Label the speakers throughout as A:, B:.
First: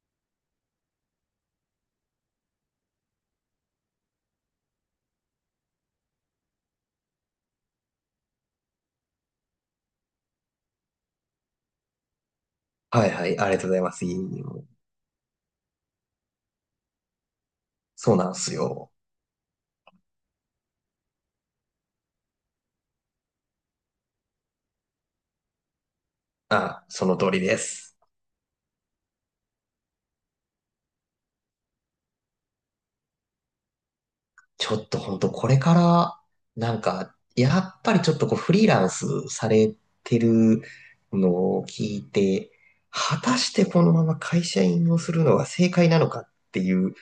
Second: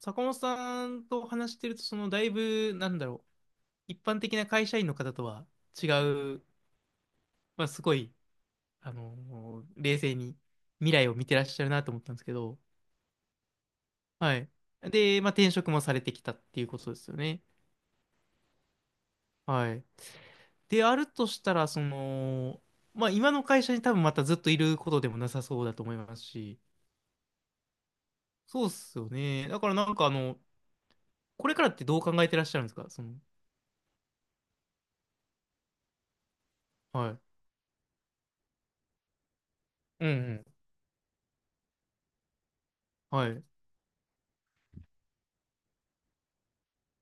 A: 坂本さんと話してると、だいぶ、一般的な会社員の方とは違う、すごい、冷静に未来を見てらっしゃるなと思ったんですけど、
B: はいはい、ありがとうございます。い
A: は
B: い
A: い。
B: よ。
A: で、まあ、転職もされてきたっていうことですよね。
B: そうなんすよ。
A: はい。であるとしたら、今の会社に多分またずっといることでもなさそうだと思いますし、
B: あ、その通りです。
A: そうっすよね。だからなんかあの、これからってどう考えてらっしゃるんですか、その。
B: ちょっと本当これから、
A: はい。
B: やっぱりちょっとこうフリーランスされ
A: うんう
B: て
A: ん。
B: るのを聞いて、果
A: は
B: た
A: い。
B: してこのまま会社員をするのが正解なのかっていう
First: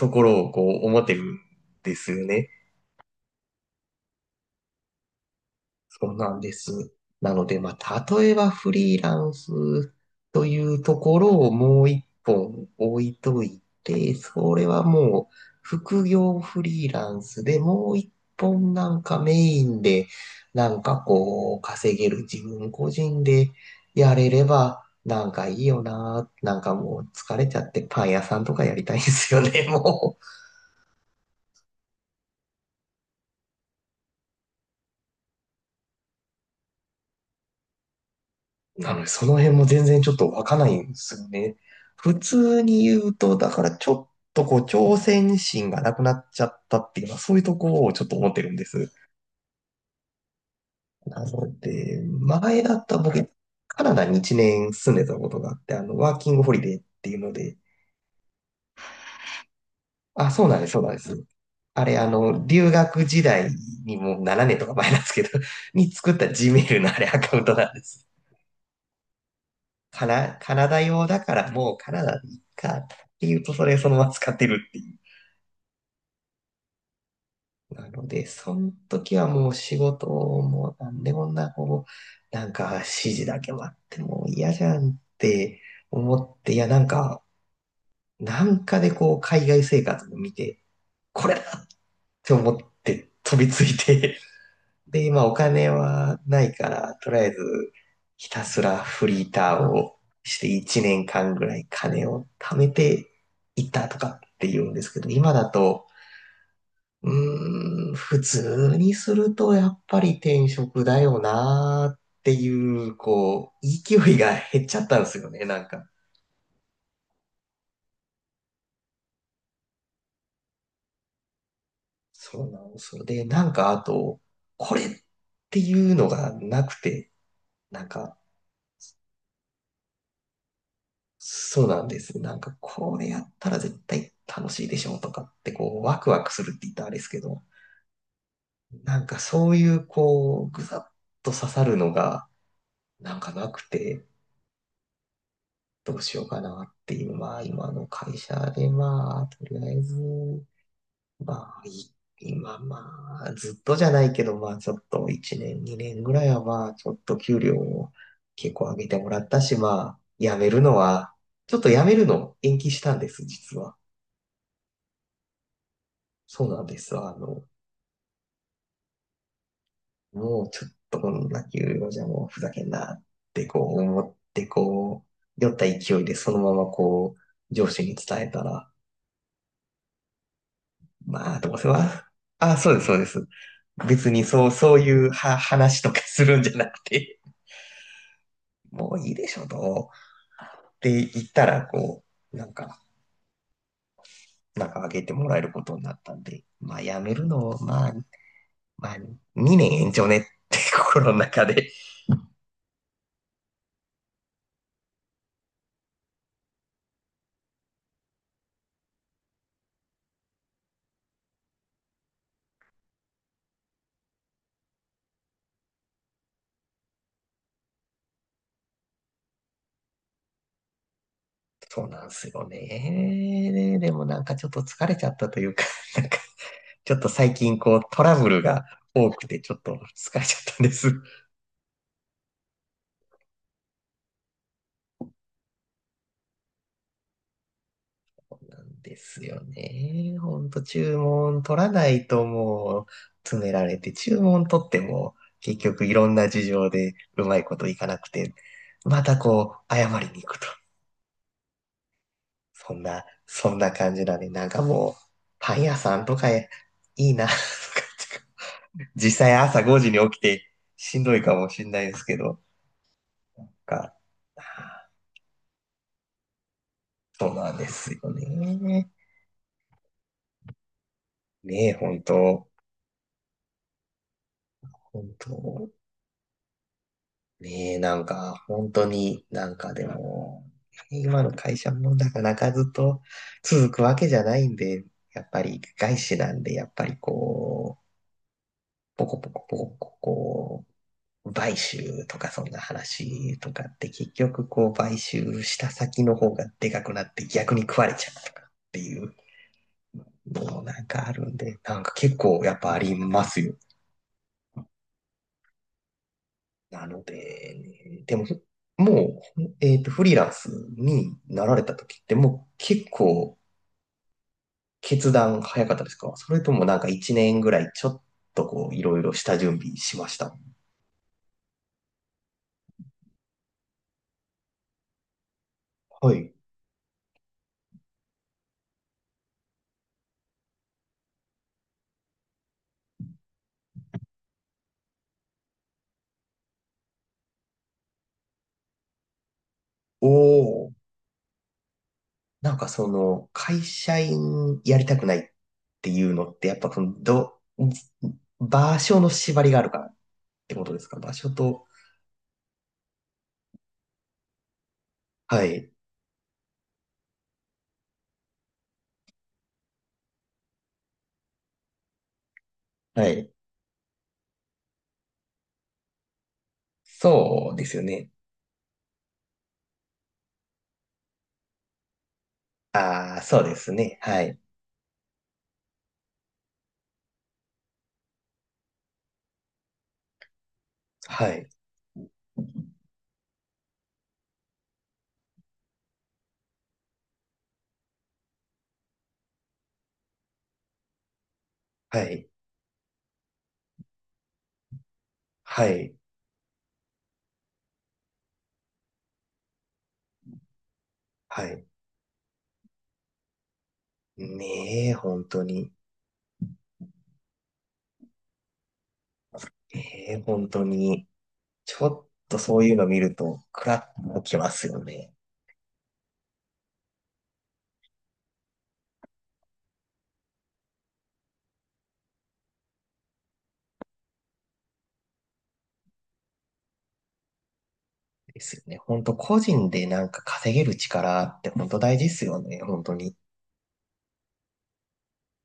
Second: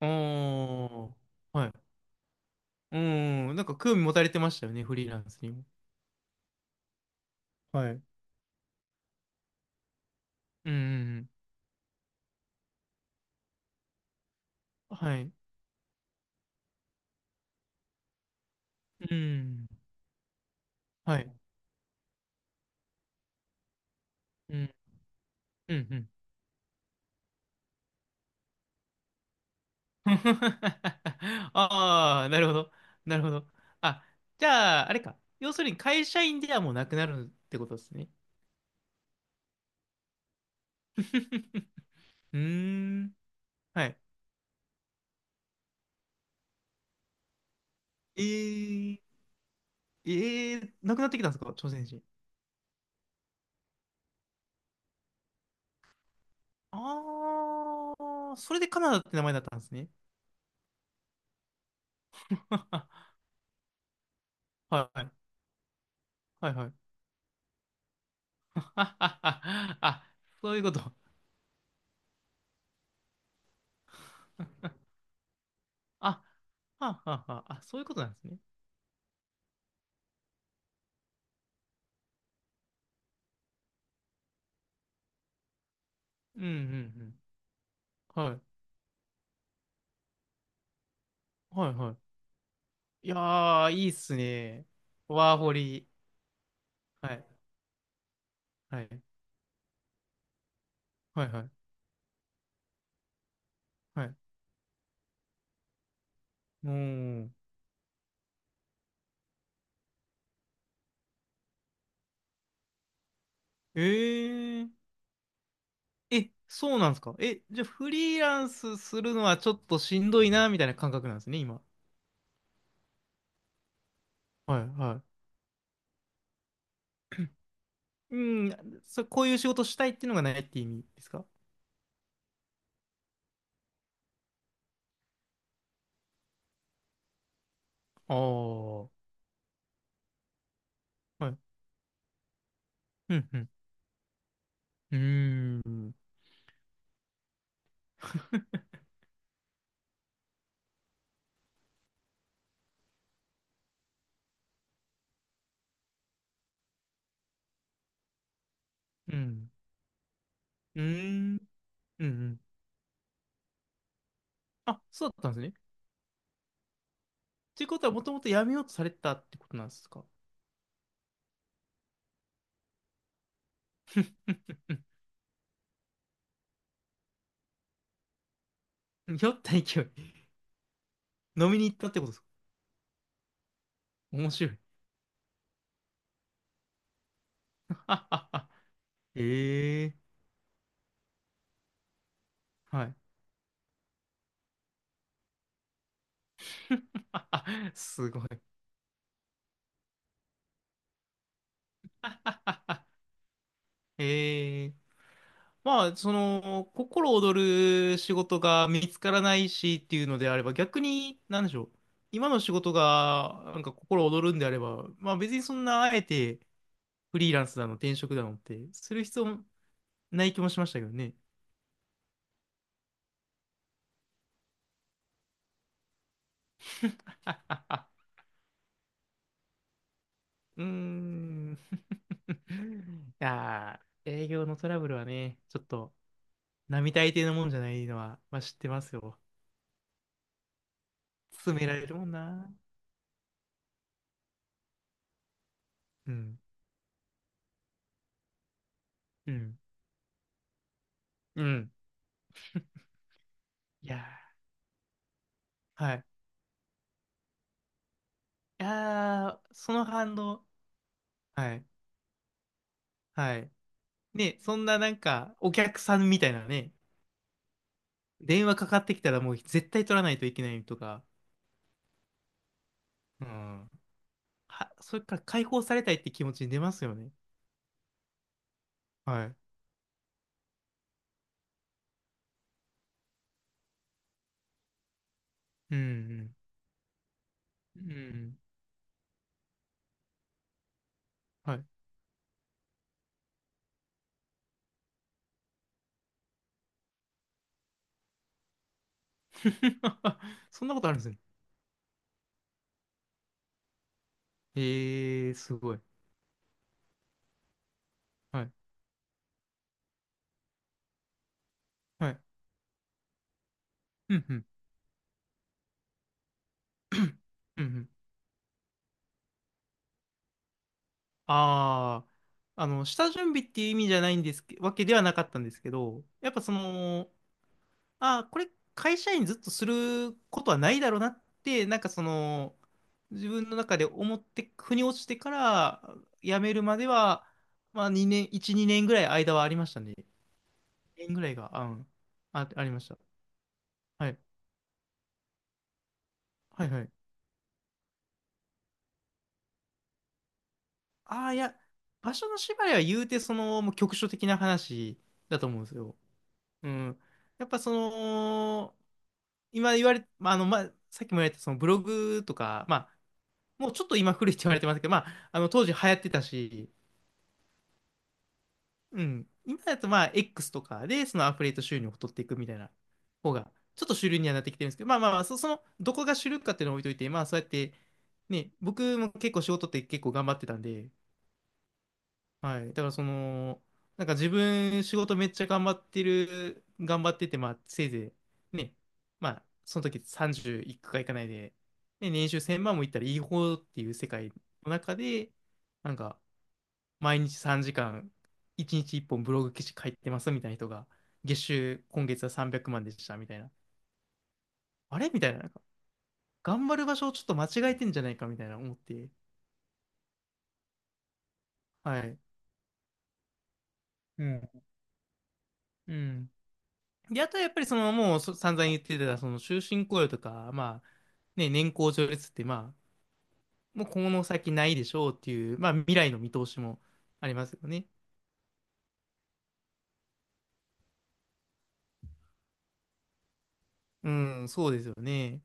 A: あ
B: ころをこう思って
A: ー。
B: るん
A: はい。
B: ですよね。
A: うん、なんか興味持たれてましたよね、フリーランスにも。
B: そうなんです。なので、ま
A: はい。
B: あ、例えばフリーランスとい
A: うんう
B: うところ
A: ん。
B: をもう一本置いといて、それは
A: うん、は
B: も
A: い。
B: う副業フリーランスでもう一本なん
A: う
B: かメイ
A: ん、
B: ンで、なんか
A: はい。
B: こう、稼げる自分個人でやれれ
A: うん、
B: ば、なんかいい
A: う
B: よ
A: ん、うん。
B: な。なんかもう疲れちゃってパン屋さんとかやりたいんですよね、もう。
A: ああ、なるほど。なるほど。あ、じゃあ、あれか。要するに会社員ではもうなくなるってことですね。
B: なので、その辺も全然ちょっとわかんないんですよね。普
A: うー
B: 通に言
A: ん、
B: うと、だから
A: は
B: ち
A: い。
B: ょっとこう、挑戦心がなくなっちゃったっていうのは、そういうところをちょっと
A: え
B: 思ってるんです。
A: ー、えー、なくなってき
B: な
A: たんですか、
B: の
A: 朝鮮
B: で、
A: 人。
B: 前だったら僕、カナダに1年住んでたことがあって、ワーキングホリデーっていうので。
A: ああ、それでカナダって名前だったんですね。
B: あ、そうなんです、そうなんです。あれ、留学
A: は
B: 時代にもう7年とか
A: い、
B: 前
A: は
B: なんで
A: い、
B: すけど、に作った
A: はい。はい。
B: Gmail のあれアカウントなんです。カ
A: あ、
B: ナ
A: そ
B: カ
A: ういう
B: ナ
A: こ
B: ダ
A: と。
B: 用だからもうカナダでいいかっていうとそれそのまま使ってるっていう。
A: あ、はあ、はあ、はあ、あ、そういう
B: な
A: こと
B: の
A: なんです
B: で、
A: ね。
B: その時はもう仕事もなんでこんなこう、なんか指示だけ待ってもう嫌じゃんって思っ
A: うん、うん、
B: て、いやなん
A: うん。
B: か、
A: はい、
B: なんかでこう海外生活を見て、これだっ
A: はい、はい。
B: て思っ
A: い
B: て
A: や
B: 飛びつ
A: ー、
B: い
A: いいっす
B: て。
A: ね。
B: で、今お
A: ワーホ
B: 金
A: リ。
B: はないから、と
A: は
B: りあ
A: い、
B: えずひたすら
A: はい、
B: フリーターをして1年
A: はい、
B: 間
A: は
B: ぐ
A: い、
B: らい金を貯めていったと
A: は
B: か
A: い。
B: って言うんですけど、今だと、
A: うーん。
B: 普通にするとやっぱり転職だよなーっていう、こう、
A: え
B: 勢いが減っ
A: ー、
B: ちゃったんですよね、なんか。
A: え、そうなんですか。え、じゃあフリーランスするのはちょっとしんどいな、みたいな感覚なんですね、今。
B: そうなんですよ。で、なんかあと、
A: は
B: こ
A: い、
B: れ
A: は
B: っていうのがなくて、なん
A: い。
B: か、
A: うん、こういう仕事したいっていうのがないって意味ですか。
B: そうなんです。なんか、これやったら絶対楽しいでしょうとかって、こう、ワクワクするって言ったらあれですけど、
A: ああー、
B: なんかそういう、こう、ぐさっ
A: は
B: と刺
A: い。
B: さるのが、
A: う
B: なん
A: ん、
B: か
A: う
B: な
A: ん。
B: くて、
A: うー
B: ど
A: ん。
B: うしようかなっていう、まあ、今の会社 で、まあ、とりあえず、まあ、い今、まあ、ずっとじゃないけど、まあ、ちょっと1年、2年ぐらいは、まあ、ちょっと給料を結構上げても
A: う
B: らった
A: ん。
B: し、まあ、辞めるの
A: うー
B: は、
A: ん。
B: ちょっと辞め
A: う
B: る
A: んう
B: の
A: ん。
B: 延期したんです、実は。
A: あ、そうだったんですね。
B: そうなんですわ。あの、
A: ということは、もともとやめようとされてたってことなんですか。
B: もうちょっとこんな給料じゃもうふざけんなってこう思って こう、酔った勢いでそのままこう、上司に伝えたら、
A: 酔った勢い。
B: まあ、
A: 飲
B: どう
A: みに
B: せ
A: 行ったって
B: は、
A: ことですか。
B: あ、そうです、そうです。別に
A: 面
B: そ
A: 白
B: う、
A: い。
B: そういうは話とかするんじゃなくて、もういいでしょ、と。
A: ええ。
B: って言ったら、こう、なんか、
A: はい。
B: なんかあげてもらえることになったんで、まあ、辞めるのを、まあ、
A: すごい。
B: まあ、2年延長ねって心の中で。
A: ええ、まあ、その、心躍る仕事が見つからないしっていうのであれば、逆に、なんでしょう。今の仕事が、なんか心躍るんであれば、別にそんな、あえて、フリーランスだの、転職だのってする必要ない気もしましたけどね。
B: そうなんですよね。でもなんかちょっと疲れちゃったというか、なんかちょっと最近こう トラブルが多くてちょっと疲れちゃった
A: うー
B: んです。
A: ん。いやー、営業のトラブルはね、ちょっと並大抵のもんじゃないのは、まあ、知っ
B: な
A: てま
B: ん
A: す
B: で
A: よ。
B: すよね。ほんと注文
A: 詰
B: 取
A: め
B: ら
A: られ
B: な
A: るも
B: い
A: ん
B: と
A: な。
B: もう詰められて、注文取っても結局いろ
A: う
B: んな
A: ん、
B: 事情でうまいこといかなくて、また
A: う
B: こ
A: ん、
B: う謝りに行くと。
A: うん。
B: そんな
A: い
B: 感じ
A: や
B: だね。なんかもうパン屋
A: ー、は
B: さん
A: い。
B: とかいいなとか
A: い
B: 実
A: や
B: 際
A: ー、
B: 朝
A: そ
B: 5
A: の
B: 時に
A: 反
B: 起き
A: 応。
B: てしんどいかも
A: は
B: し
A: い、
B: れないですけど、
A: はい。
B: か、
A: ね、そんななんか、お客さんみたいなね、
B: そうなんですよ
A: 電話かかっ
B: ね。
A: てきたらもう絶対取らないといけないとか、
B: ねえ、本当。
A: うん。は、そ
B: 本
A: れから解放
B: 当
A: されたいって気持ちに出ますよね。
B: ねえ、なんか、本当
A: は
B: に
A: い。
B: なんかでも、今の会社もなかなかずっと続くわけじゃないんで、やっぱり
A: う
B: 外資な
A: ん、
B: んで、やっぱりこ
A: う
B: う、
A: ん、うん。
B: ポコポコポコポコこう、
A: は
B: 買
A: い。
B: 収とかそんな話とかって結局こう買収した先の方がでかくなって逆に食われちゃうとかっていうの も
A: そんな
B: な
A: こ
B: ん
A: とあるんで
B: か
A: す
B: あ
A: ね。
B: るんで、なんか結構やっぱありますよ。
A: ええー、すごい。
B: なので、ね、でも、
A: はい。
B: もう、えっと、フリーランスになられた時っ
A: は
B: て
A: い。
B: もう結構
A: うんうん。
B: 決断早かったですか？それともなんか
A: う
B: 1
A: ん
B: 年ぐら
A: う
B: いちょ
A: ん。
B: っとこういろいろ下準備しました？
A: ああ、下準備っていう意味じゃないんですけ、わけではなかったんですけど、
B: は
A: や
B: い。
A: っぱその、ああ、これ会社員ずっとすることはないだろうなって、なんかその、自分の中で思って、腑に落ちてから辞めるまでは、まあ2年、1、2年ぐらい間はありましたね。
B: おお。
A: 2年ぐらいが、あ、うん、あ、
B: なん
A: あ
B: か
A: りま
B: そ
A: した。
B: の、会社
A: はい。
B: 員やりたくないっていうのって、やっ
A: はい
B: ぱそ
A: はい。
B: の、ど、場所の縛りがあるからってことですか？場
A: あ
B: 所
A: あ、いや、
B: と、
A: 場所の縛りは言うて、その、もう局所的な話だ
B: は
A: と思うんで
B: い、
A: すよ。うん。やっぱその、今言われ、さっきも言われたそのブログとか、
B: はい。
A: もうちょっと今古いって言われてますけど、当時流行ってたし、
B: そうですよね。
A: うん。今だとまあ、X とかで、そのアフィリエイト収入を取っていくみたいな
B: ああ、
A: 方
B: そう
A: が、
B: です
A: ちょっと
B: ね。
A: 主流
B: は
A: には
B: い、
A: なってきてるんですけど、どこが主流かっていうのを置いといて、まあ、そうやって、ね、僕も結構仕事って結構頑張ってたんで、
B: はい、
A: はい。だからその、なんか自分仕事めっちゃ頑張ってる、頑張ってて、まあせいぜいね、まあその時30いくかいかないで、
B: は
A: ね、
B: い、
A: 年収1000万もいったらいい方っていう世界の中で、
B: は
A: な
B: い、
A: んか毎日3時間、1日1本ブログ記事書いてますみたいな人が、月
B: はい。
A: 収今月は300万でしたみたいな。
B: ねえ、
A: あれみ
B: 本
A: たいな、
B: 当
A: なんか
B: に。
A: 頑張る場所をちょっと間違えてんじゃないかみたいな思って、
B: ねえ、本当に。ちょ
A: は
B: っ
A: い。
B: とそういうの見ると、クラッと
A: う
B: き
A: ん。
B: ますよね。
A: うん。で、あとはやっぱりそのもうそ散々言ってたその終身雇用とか、まあね、年功序列ってまあもうこの先ないでしょうっていう、まあ未来の見通しもありますよね。
B: ですよね。本当個人でなんか稼げる力って本当大事ですよね。本当に。
A: うん、そうですよね。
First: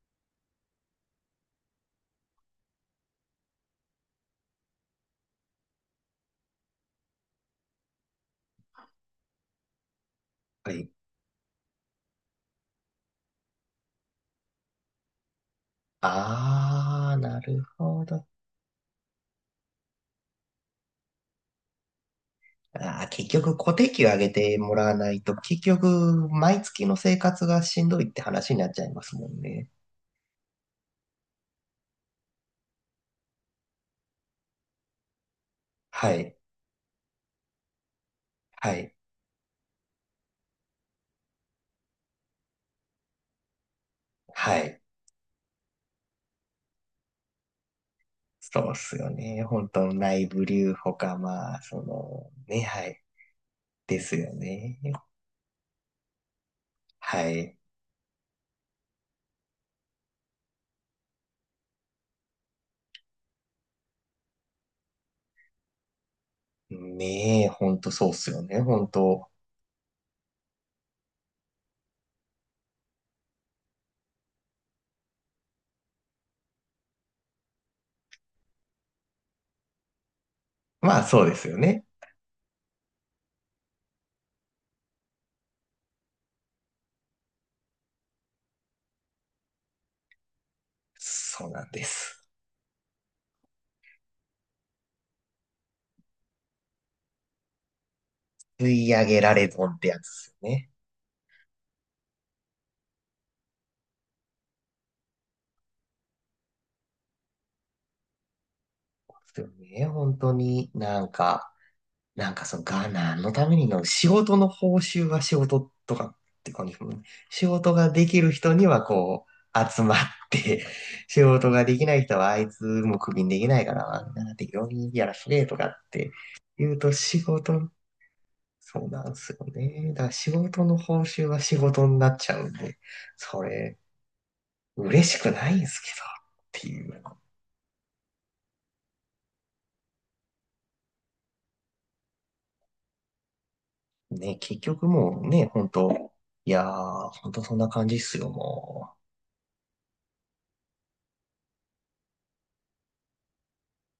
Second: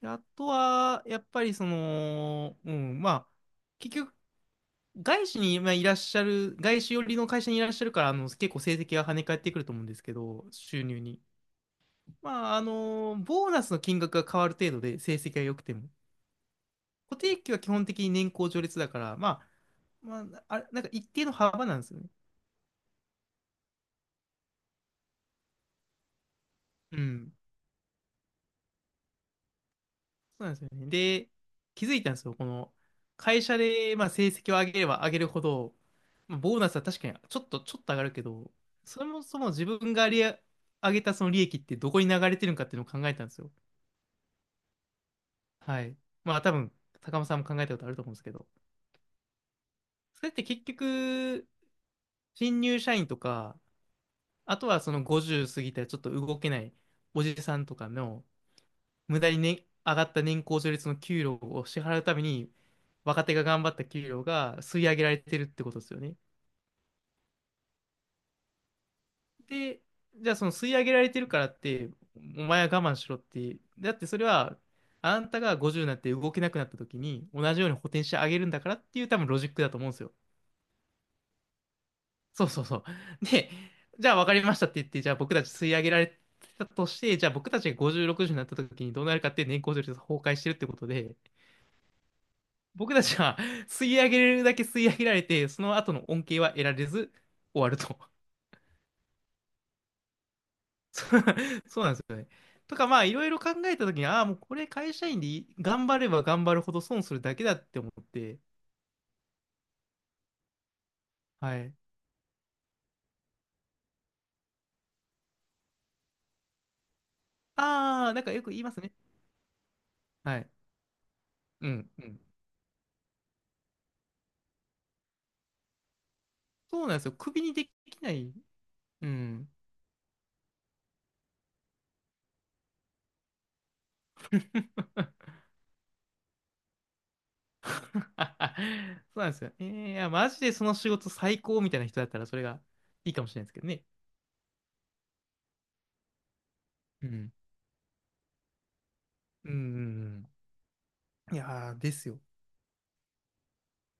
A: であとはやっぱりその、うん、結局外資にいらっしゃる、外資寄りの会社にいらっしゃるから、あの結構成績が跳ね返ってくると思うんですけど、
B: は
A: 収
B: い。
A: 入に。まああの、ボーナスの金額が変わる程度で成績が良くても。
B: ああ、
A: 固定
B: な
A: 給は
B: る
A: 基本的
B: ほ
A: に
B: ど。
A: 年功序列だから、あれ、なんか一定の幅なんですよね。
B: あー、結局固定給上げてもらわないと、結局、毎月の
A: う
B: 生
A: ん。
B: 活がしんどいって話になっちゃいますもんね。
A: そうなんですよね。で、気づいたんですよ。この会社で、まあ、成績を上げれば上げるほど、
B: はい、
A: まあボーナスは確かにちょっと上がるけど、
B: はい、
A: そもそも自分が利上げたその利益ってどこに流れてるのかっていうのを考えたんですよ。
B: はい。
A: はい。まあ、多分、高間さんも考えたことあると思うんですけど。
B: そうっすよね。本当
A: そ
B: 内
A: れって
B: 部
A: 結
B: 留保か、
A: 局、
B: まあ、その、
A: 新
B: ね、
A: 入
B: は
A: 社
B: い。
A: 員とか、
B: ですよ
A: あと
B: ね。
A: はその50過ぎたらちょっと動けないお
B: は
A: じさ
B: い。
A: んとかの、無駄にね、上がった年功序列の給料を支払うために、若手が頑張った給料が吸い上げられてるってことですよね。
B: ねえ、本当そうっすよね。本当、
A: で、じゃあその吸い上げられてるからって、お前は我慢しろって、だってそれは、あんたが50になって動けなくなった時に、同じように補填してあげるんだからっていう多分ロジックだと思うんですよ。
B: まあ、そうですよね。
A: そうそうそう。で、じゃあ分かりましたって言って、じゃあ僕たち吸い上げられてたとして、じゃあ僕たちが50、60になった時にどうなるかっていう、年功序列が崩壊してるってことで、
B: そうなんです。
A: 僕たちは吸い上げれるだけ吸い上げられて、その後の恩恵は得られず終わると。
B: 吸い上げられ損ってやつですよね。
A: そうそうなんですよね。とか、まあ、いろいろ考えたときに、ああ、もうこれ会社員でいい頑張れば頑張るほど損するだけだって思って、
B: ですよね。本当になんか、
A: はい。
B: なんかそのが何のためにの、仕事の報酬は仕事とかって感じですもんね。仕事がで
A: ああ、
B: き
A: なん
B: る
A: かよく
B: 人
A: 言い
B: に
A: ます
B: は
A: ね。
B: こう、集まっ
A: はい。
B: て 仕事が
A: う
B: でき
A: ん、
B: な
A: う
B: い人
A: ん。
B: はあいつもクビにできないから、なんな適当にやらせてとかって言う
A: そう
B: と
A: なんですよ。
B: 仕
A: 首にで
B: 事、
A: きない。
B: そうな
A: う
B: んですよ
A: ん。
B: ね。だから仕事の報酬は仕事になっちゃうんで、それ、嬉 しく
A: そ
B: ないんですけど、っていう。
A: うなんですよ。えー、いや、マジでその仕事最高みたいな人だったら、それがいいかもしれないですけどね。
B: ね、結局もうね、本当いや
A: う
B: ー、本
A: ん。
B: 当そんな感じっすよ、もう。
A: うん、うんうん。いやー、ですよ。